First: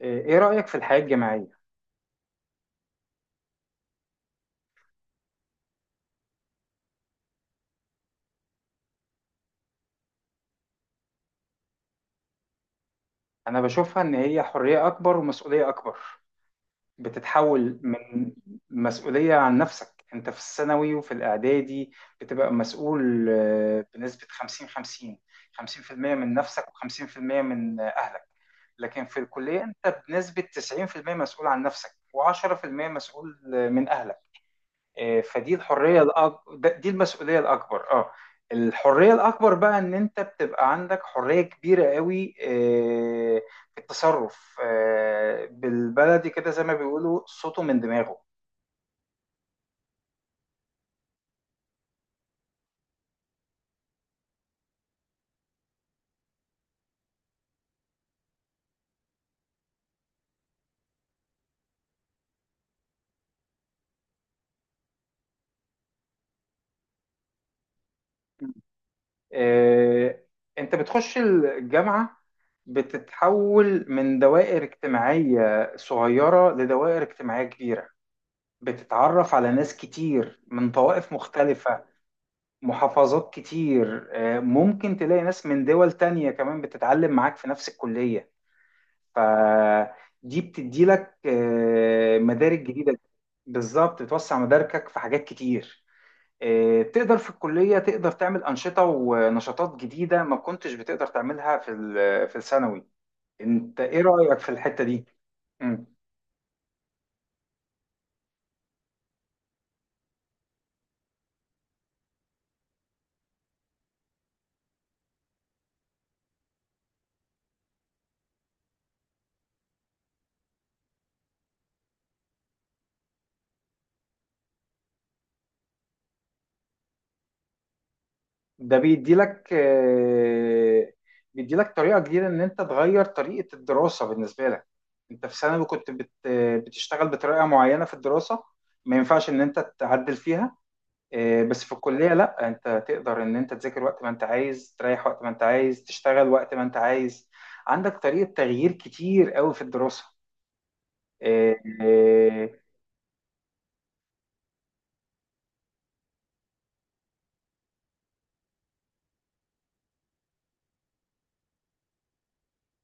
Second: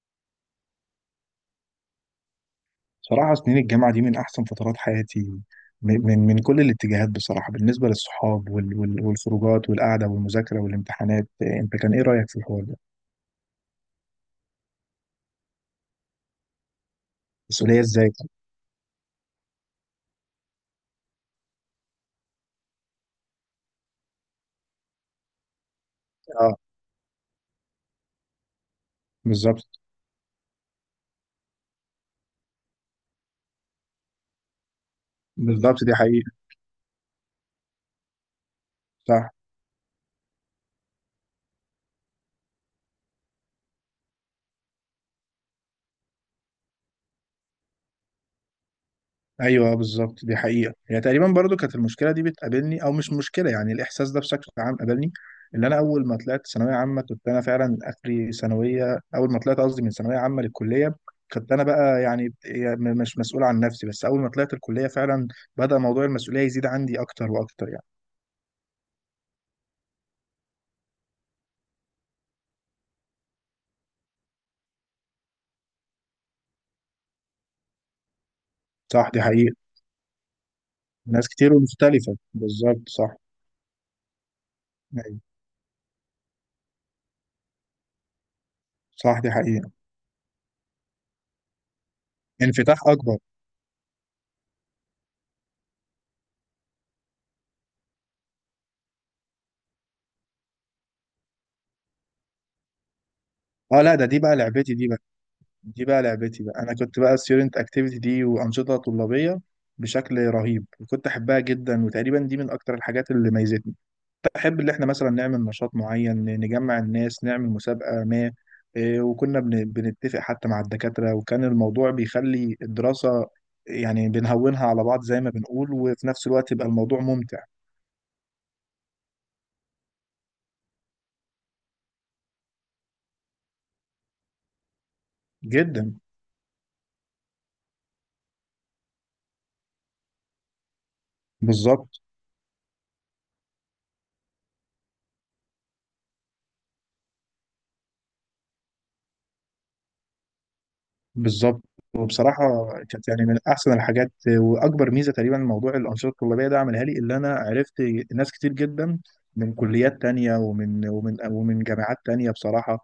ايه رأيك في الحياة الجماعية؟ صراحة سنين الجامعة دي من أحسن فترات حياتي من كل الاتجاهات، بصراحة بالنسبة للصحاب وال وال والخروجات والقعدة والمذاكرة والامتحانات. أنت كان إيه رأيك في الحوار ده؟ انا بشوفها ان هي حرية اكبر ومسؤولية اكبر بتتحول مسؤولية إزاي؟ من مسؤولية عن نفسك انت في الثانوي وفي الاعدادي بتبقى مسؤول، بنسبة 50 50. 50% من آه. نفسك و50% من اهلك. لكن في الكلية بالظبط، انت بنسبة 90% مسؤول عن نفسك و10% مسؤول من اهلك. فدي بالظبط دي الحريه حقيقة. الأك... ده- دي المسؤوليه الاكبر اه الحريه صح. الاكبر بقى ان انت بتبقى عندك حريه كبيره قوي، في التصرف، بالبلدي كده زي ما بيقولوا صوته من دماغه. ايوه، آه، بالظبط دي حقيقه. هي تقريبا برضو كانت المشكله دي بتقابلني، او مش مشكله، يعني الاحساس ده بشكل عام قابلني اللي انا اول ما طلعت ثانويه عامه، كنت انا فعلا اخري ثانويه اول ما طلعت، قصدي من ثانويه عامه للكليه، كنت انا بقى يعني مش مسؤول عن نفسي. بس اول ما طلعت الكليه فعلا بدا موضوع المسؤوليه يزيد عندي اكتر واكتر يعني. آه، انت بتخش الجامعه، بتتحول من دوائر اجتماعيه صغيره لدوائر اجتماعيه كبيره. صح دي بتتعرف على حقيقه. ناس كتير من طوائف ناس كتير مختلفه، ومختلفه، بالظبط صح. محافظات كتير. ممكن تلاقي أيوة. ناس من دول تانية كمان بتتعلم معاك في نفس الكلية. صح دي حقيقه. فدي بتدي لك مدارك انفتاح جديدة. اكبر. بالظبط بتوسع مداركك في حاجات كتير. تقدر في الكلية، تقدر تعمل أنشطة ونشاطات جديدة ما كنتش بتقدر تعملها في في الثانوي. انت اه لا ايه ده دي بقى رأيك في لعبتي الحتة دي. دي؟ دي بقى لعبتي بقى، انا كنت بقى ستودنت اكتيفيتي دي وانشطه طلابيه بشكل رهيب، وكنت احبها جدا، وتقريبا دي من اكتر الحاجات اللي ميزتني. بحب اللي احنا مثلا نعمل نشاط معين، نجمع الناس، نعمل مسابقه ما. إيه، وكنا بنتفق حتى مع الدكاتره، وكان الموضوع بيخلي الدراسه يعني بنهونها على بعض زي ما بنقول، وفي نفس الوقت يبقى الموضوع ممتع ده بيديلك، بيديلك طريقة جديدة إن أنت تغير طريقة الدراسة بالنسبة لك. أنت في ثانوي كنت جدا. بتشتغل بطريقة معينة في الدراسة، ما ينفعش إن أنت تعدل فيها. بس في بالظبط، الكلية لأ، أنت تقدر إن أنت تذاكر وقت ما أنت عايز، تريح وقت ما أنت عايز، تشتغل وقت ما أنت عايز. عندك طريقة تغيير كتير قوي في الدراسة. آه، بالظبط. آه وبصراحة كانت يعني من أحسن الحاجات. وأكبر ميزة تقريبا موضوع الأنشطة الطلابية ده عملها لي، اللي أنا عرفت ناس كتير جدا من كليات تانية ومن جامعات تانية بصراحة.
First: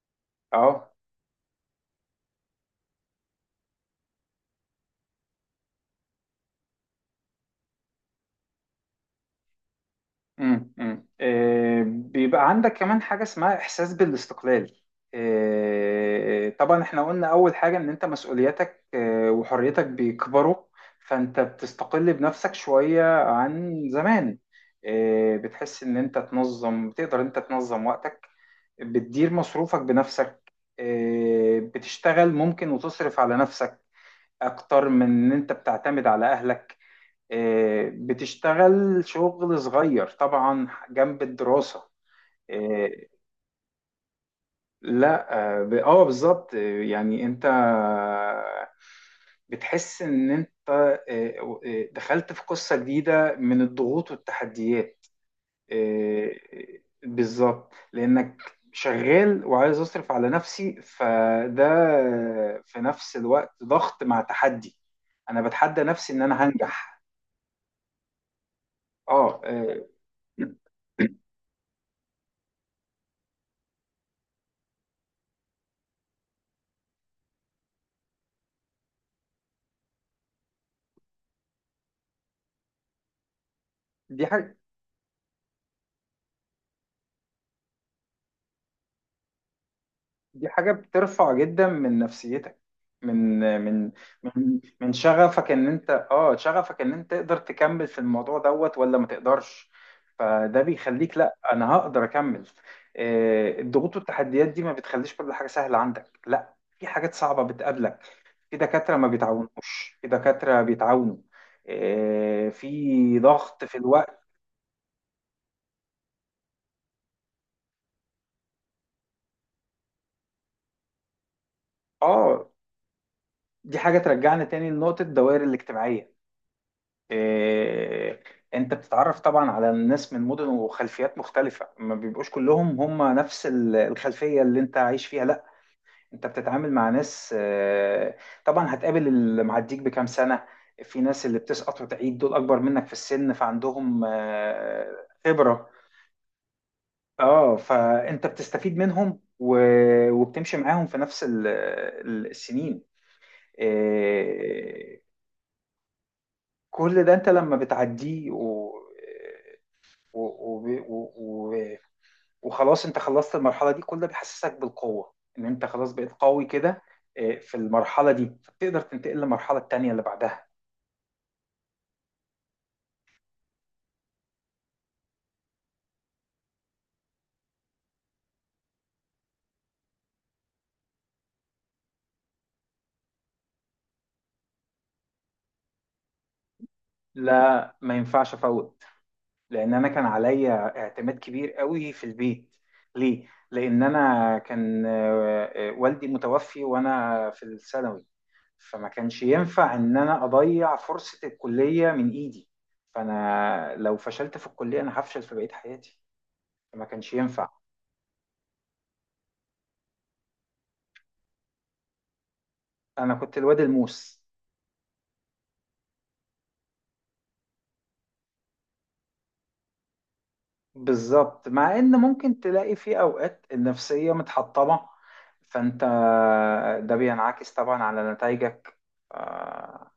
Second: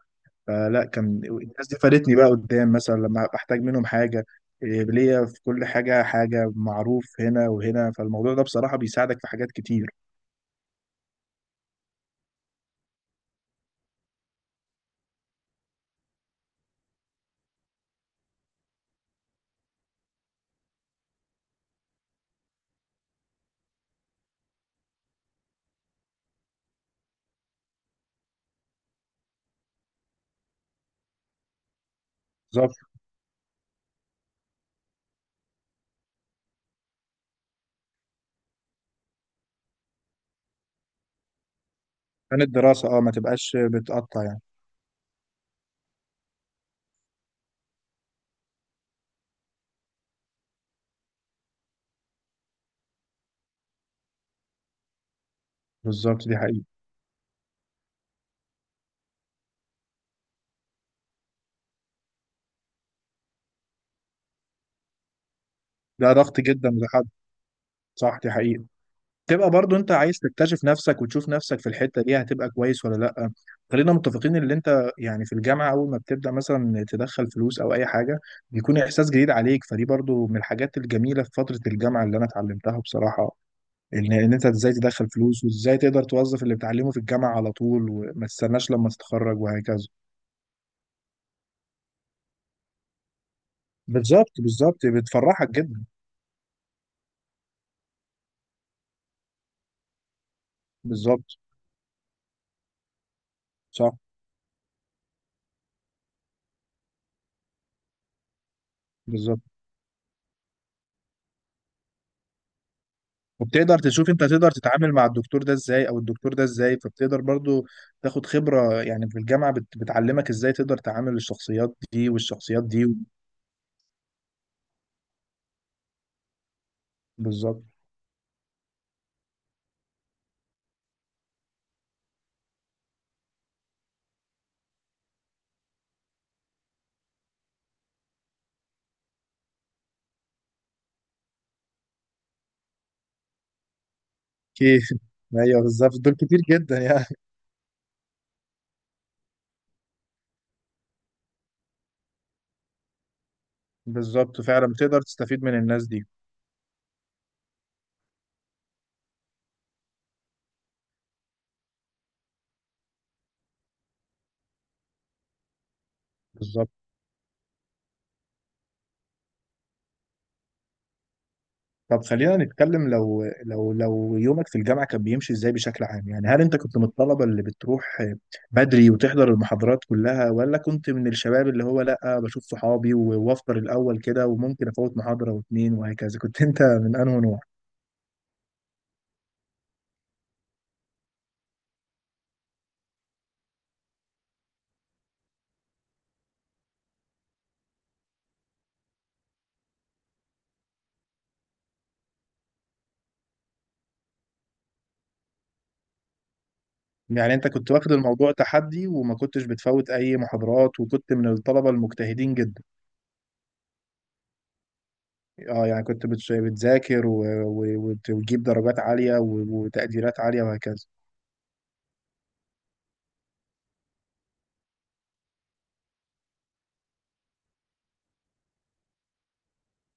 فلا آه. كان الناس دي فادتني بقى قدام مثلا لما بحتاج منهم حاجة. إيه، ليا في كل حاجة حاجة، معروف هنا وهنا، فالموضوع ده بصراحة بيساعدك في حاجات كتير. بيبقى عندك كمان حاجة اسمها إحساس بالاستقلال. طبعا احنا قلنا أول حاجة إن أنت مسؤولياتك، وحريتك بيكبروا. فأنت بتستقل بنفسك شوية عن زمان. بتحس إن أنت تنظم، بتقدر أنت تنظم وقتك. بتدير مصروفك بنفسك. بتشتغل ممكن بالظبط. وتصرف على نفسك أكتر من إن أنت بتعتمد على أهلك. بتشتغل شغل صغير طبعا جنب الدراسة. كان آه، الدراسة اه ما تبقاش بتقطع يعني. لا. بالظبط. يعني انت بتحس ان انت، دخلت في قصة جديدة من الضغوط والتحديات. بالظبط آه، دي حقيقة. بالظبط لانك شغال وعايز اصرف على نفسي، فده في نفس الوقت ضغط مع تحدي. انا بتحدى نفسي ده ان ضغط انا جدا هنجح. لحد. صح دي حقيقة. اه تبقى برضو انت عايز آه، تكتشف نفسك وتشوف نفسك في الحتة دي هتبقى كويس ولا لا. خلينا متفقين ان انت يعني في الجامعة اول ما بتبدأ مثلا تدخل فلوس او اي حاجة، بيكون احساس جديد عليك، فدي برضو من الحاجات الجميلة في فترة الجامعة اللي انا اتعلمتها بصراحة، ان دي ان انت حاجة ازاي تدخل فلوس، وازاي تقدر توظف اللي بتعلمه في الجامعة على طول، وما تستناش لما تتخرج وهكذا. دي حاجة بترفع جدا من نفسيتك، من من بالظبط، من بالظبط من شغفك بتفرحك ان جدا. انت اه شغفك ان انت تقدر تكمل في الموضوع دوت ولا ما تقدرش. فده بيخليك، بالظبط. لا انا هقدر اكمل. الضغوط صح. والتحديات دي ما بتخليش كل حاجة سهلة عندك، لا في حاجات صعبة بتقابلك. في دكاترة ما بالظبط. بيتعاونوش، في دكاترة بيتعاونوا. في ضغط في وبتقدر تشوف الوقت. انت تقدر تتعامل مع الدكتور ده ازاي او الدكتور ده ازاي، فبتقدر برضو تاخد خبرة. يعني في الجامعة بتعلمك ازاي تقدر تعامل الشخصيات دي اه والشخصيات دي. دي حاجة ترجعنا تاني لنقطة الدوائر الاجتماعية. بالظبط. إيه، انت بتتعرف طبعا على الناس من مدن وخلفيات مختلفة، ما بيبقوش كلهم هم نفس الخلفية اللي انت عايش فيها، لا. انت بتتعامل مع ناس. طبعا هتقابل اللي معديك بكام سنة. في ناس اللي بتسقط وتعيد، دول اكبر منك في السن، فعندهم كيف ايوه خبرة. بالظبط، دول كتير جدا يعني. اه فانت بتستفيد منهم وبتمشي معاهم في نفس السنين. بالظبط فعلا إيه، بتقدر تستفيد من الناس دي. كل ده انت لما بتعديه، و- وب- و- و- وخلاص انت خلصت المرحله دي كلها، بيحسسك بالقوه ان انت خلاص بقيت قوي بالظبط. كده. اه، في المرحله دي فبتقدر تنتقل للمرحله التانيه اللي بعدها. طب خلينا نتكلم، لو يومك في الجامعة كان بيمشي ازاي بشكل عام؟ يعني هل انت كنت من الطلبة اللي بتروح بدري وتحضر المحاضرات كلها، ولا كنت من الشباب اللي هو لا بشوف صحابي و- وافطر الأول كده وممكن افوت محاضرة واتنين وهكذا؟ كنت انت من انهي نوع؟ لا، ما ينفعش افوت، لان انا كان عليا اعتماد كبير قوي في البيت. ليه؟ لان انا كان اه، والدي متوفي وانا في الثانوي، فما كانش ينفع ان انا اضيع فرصه الكليه من ايدي. فانا لو فشلت في الكليه انا هفشل في بقيه حياتي، فما كانش يعني انت ينفع. كنت واخد الموضوع تحدي وما كنتش بتفوت اي محاضرات، وكنت من الطلبة المجتهدين جدا. انا كنت الواد الموس. اه، يعني كنت بتذاكر و وتجيب درجات عالية و وتقديرات عالية وهكذا. بالظبط، مع ان ممكن تلاقي في اوقات النفسية متحطمة، فانت ده بينعكس طبعا على نتائجك. آه،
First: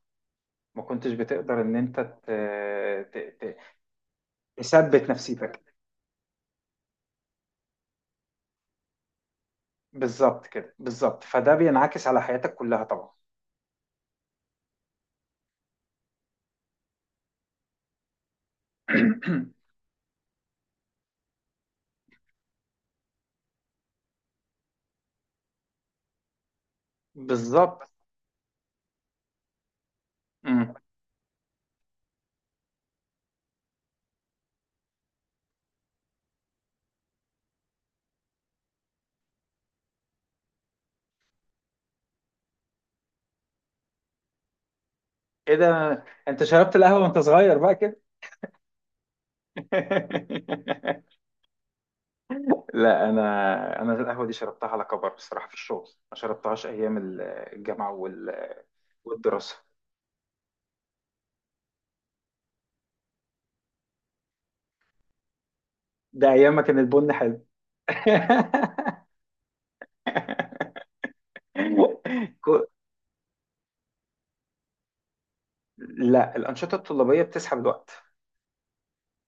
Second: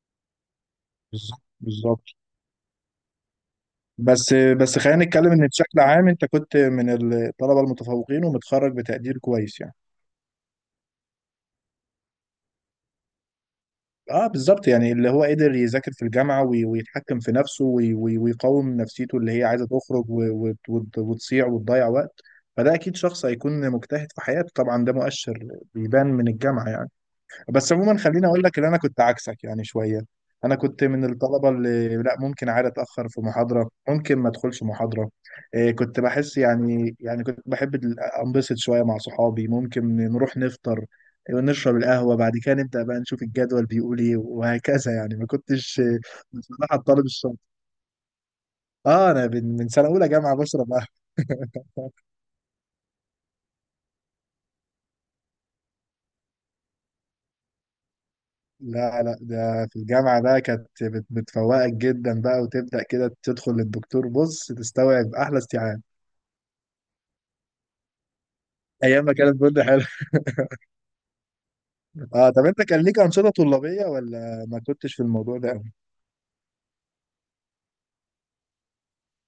ما كنتش بالظبط، بتقدر ان انت بالظبط. ت- ت- بس خلينا تثبت نتكلم ان نفسيتك. بشكل عام انت كنت من الطلبه المتفوقين ومتخرج بتقدير كويس يعني. بالظبط كده، بالظبط، فده بينعكس على حياتك كلها طبعا. اه بالظبط، يعني اللي هو قدر يذاكر في الجامعه ويتحكم في نفسه وي- وي- ويقاوم نفسيته اللي هي عايزه تخرج و وتصيع وتضيع وقت، فده اكيد شخص هيكون مجتهد في حياته. طبعا ده مؤشر بيبان من الجامعه يعني. بس بالظبط. عموما خليني اقول لك ان انا كنت عكسك يعني شويه. انا مم. كنت من الطلبه اللي لا، ممكن عادي اتاخر في محاضره، ممكن ما ادخلش محاضره. إيه كنت بحس يعني، يعني كنت بحب انبسط شويه مع صحابي، ممكن نروح نفطر، إيه، نشرب القهوه، بعد كده نبدا بقى نشوف الجدول بيقول ايه وهكذا يعني. ما ايه كنتش ده، انت شربت بصراحه القهوة الطالب وانت الشاطر. صغير بقى كده؟ اه انا من سنه اولى جامعه بشرب قهوه لا، انا القهوه دي شربتها على كبر بصراحه، في الشغل. ما شربتهاش ايام الجامعه لا لا، والدراسه. ده في الجامعة بقى كانت بتفوقك جدا بقى، وتبدأ كده تدخل للدكتور بص تستوعب أحلى استيعاب. ده ايام ما كان البن حلو. أيام ما كانت برضه حلوة. اه، طب أنت كو- كان ليك أنشطة طلابية ولا ما كنتش في الموضوع ده أوي؟ لا، الانشطه الطلابيه بتسحب الوقت.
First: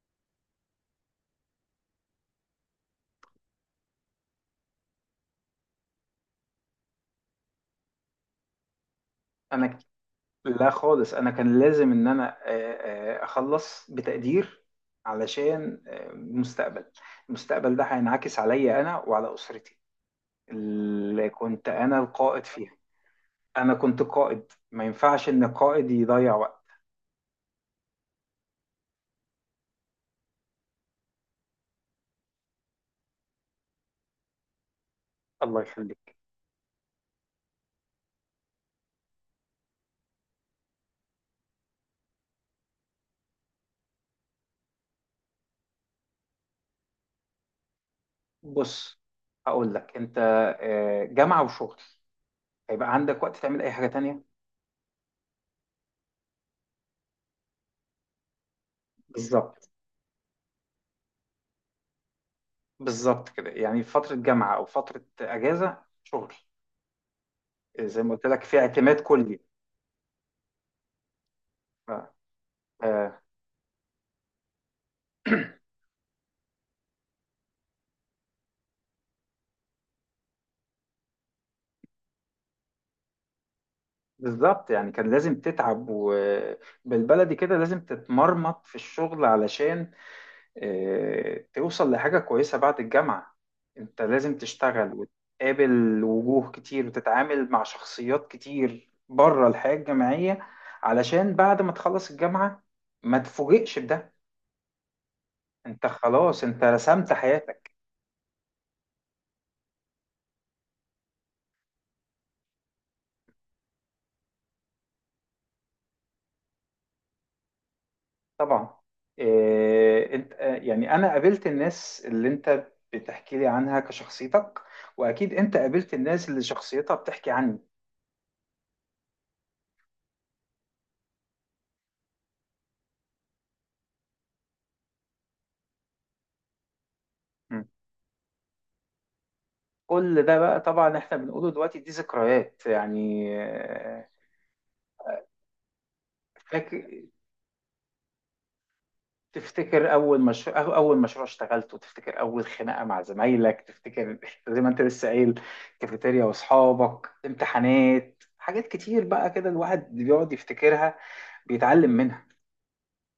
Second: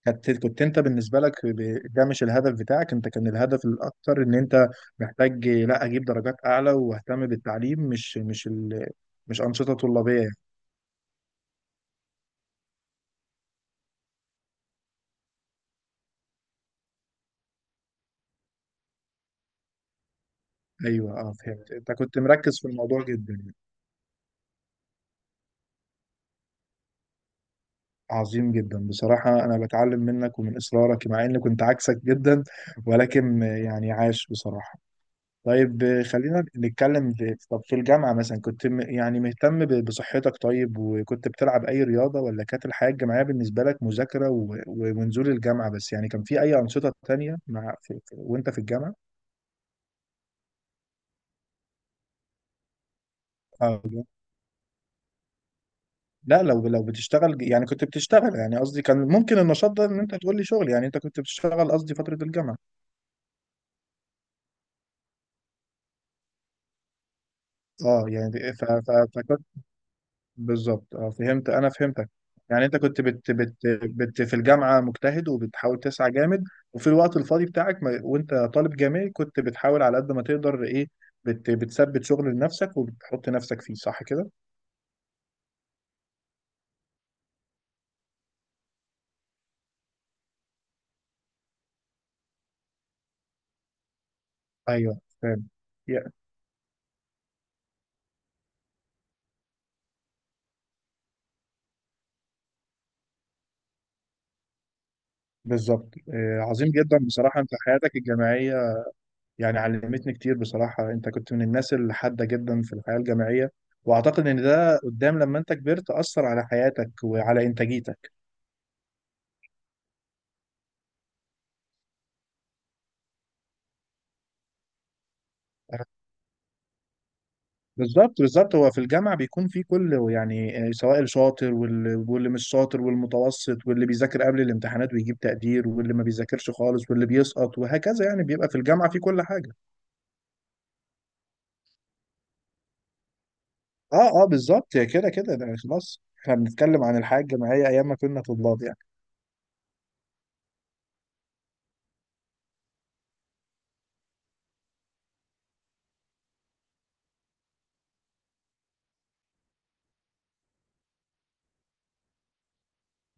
كنت، كنت أنت بالنسبة لك ده مش الهدف بتاعك. أنت كان الهدف الأكتر إن أنت محتاج لا أجيب درجات أعلى وأهتم بالتعليم، مش مش انا أنشطة ك- طلابية يعني. لا خالص، انا كان لازم ان انا اخلص بتقدير، علشان المستقبل ده هينعكس عليا انا وعلى اسرتي أيوه اللي اه كنت فهمت، أنت انا كنت القائد مركز في فيها. الموضوع جدا. انا كنت قائد، ما ينفعش ان القائد يضيع وقت. عظيم جدا بصراحة، أنا بتعلم منك ومن إصرارك مع إني كنت عكسك جدا، ولكن يعني عاش بصراحة. الله طيب يخليك. خلينا نتكلم في، طب في الجامعة مثلا كنت يعني مهتم بصحتك؟ طيب وكنت بتلعب أي رياضة، ولا كانت الحياة الجامعية بالنسبة لك مذاكرة و ونزول الجامعة بس؟ يعني كان في أي أنشطة تانية مع وأنت في الجامعة؟ بص، هقول لك انت، جامعة وشغل، هيبقى عندك وقت تعمل اي آه، حاجة تانية؟ لا، لو بتشتغل يعني كنت بتشتغل، يعني قصدي كان ممكن بالظبط، النشاط ده إن أنت تقول لي شغل، يعني أنت كنت بتشتغل قصدي فترة الجامعة. بالظبط كده، يعني فترة جامعة او فترة اجازة، شغل. زي اه ما قلت لك، يعني في اعتماد كلي. فكنت، بالظبط اه فهمت، انا ف- فهمتك. يعني انت كنت آه، بت في الجامعه مجتهد وبتحاول تسعى جامد، وفي الوقت الفاضي بتاعك ما وانت طالب جامعي كنت بتحاول على قد ما تقدر ايه بتثبت شغل لنفسك وبتحط نفسك فيه، صح كده؟ بالظبط، يعني كان لازم تتعب، وبالبلدي كده لازم تتمرمط في الشغل علشان توصل لحاجة كويسة بعد الجامعة. انت لازم تشتغل ايوه فاهم. وتقابل يا- وجوه كتير وتتعامل مع شخصيات كتير بره الحياة الجامعية، علشان بعد ما تخلص الجامعة ما تفوجئش بده. انت بالظبط آه، خلاص انت عظيم جدا رسمت بصراحه. انت حياتك. حياتك الجامعيه يعني علمتني كتير بصراحه، انت كنت من الناس الحاده جدا في الحياه الجامعيه، واعتقد ان ده قدام لما انت كبرت اثر على حياتك وعلى انتاجيتك. طبعا، آه، انت آه، يعني انا قابلت الناس اللي انت بتحكي لي عنها كشخصيتك، واكيد انت قابلت الناس اللي شخصيتها بتحكي عني. بالظبط، بالظبط. هو في الجامعة بيكون في كل يعني آه، سواء الشاطر، واللي, واللي مش شاطر، والمتوسط، واللي بيذاكر قبل الامتحانات ويجيب تقدير، واللي ما بيذاكرش خالص، واللي بيسقط م. وهكذا، يعني بيبقى في الجامعة في كل حاجة. كل ده بقى طبعا احنا بنقوله دلوقتي، دي ذكريات يعني. اه بالظبط، كده كده ده خلاص. احنا بنتكلم عن فاكر، الحياة الجامعية ايام ما كنا طلاب يعني. تفتكر اول مشروع اشتغلته، تفتكر اول خناقه مع زمايلك، تفتكر زي ما انت لسه قايل، كافيتيريا واصحابك، امتحانات، حاجات كتير بقى كده الواحد بيقعد يفتكرها، بيتعلم منها.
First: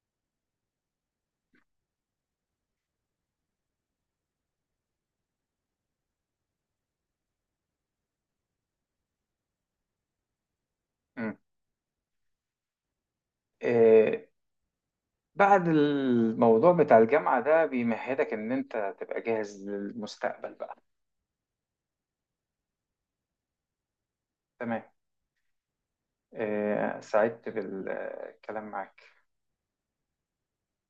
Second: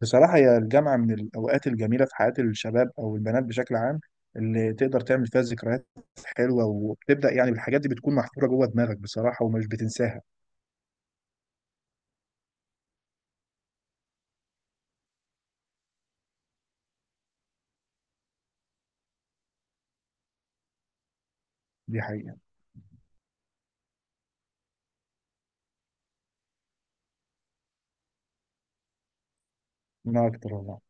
بصراحة هي الجامعة من الاوقات الجميلة في حياة الشباب او البنات بشكل عام، اللي تقدر تعمل فيها ذكريات حلوة، وبتبدأ يعني بالحاجات دي بتكون محفورة جوه دماغك بصراحة ومش بتنساها. مم. آه بعد الموضوع بتاع الجامعه ده بيمهدك ان انت تبقى جاهز للمستقبل بقى. دي حقيقة. تمام. سعدت بالكلام معاك. من أكتر والله.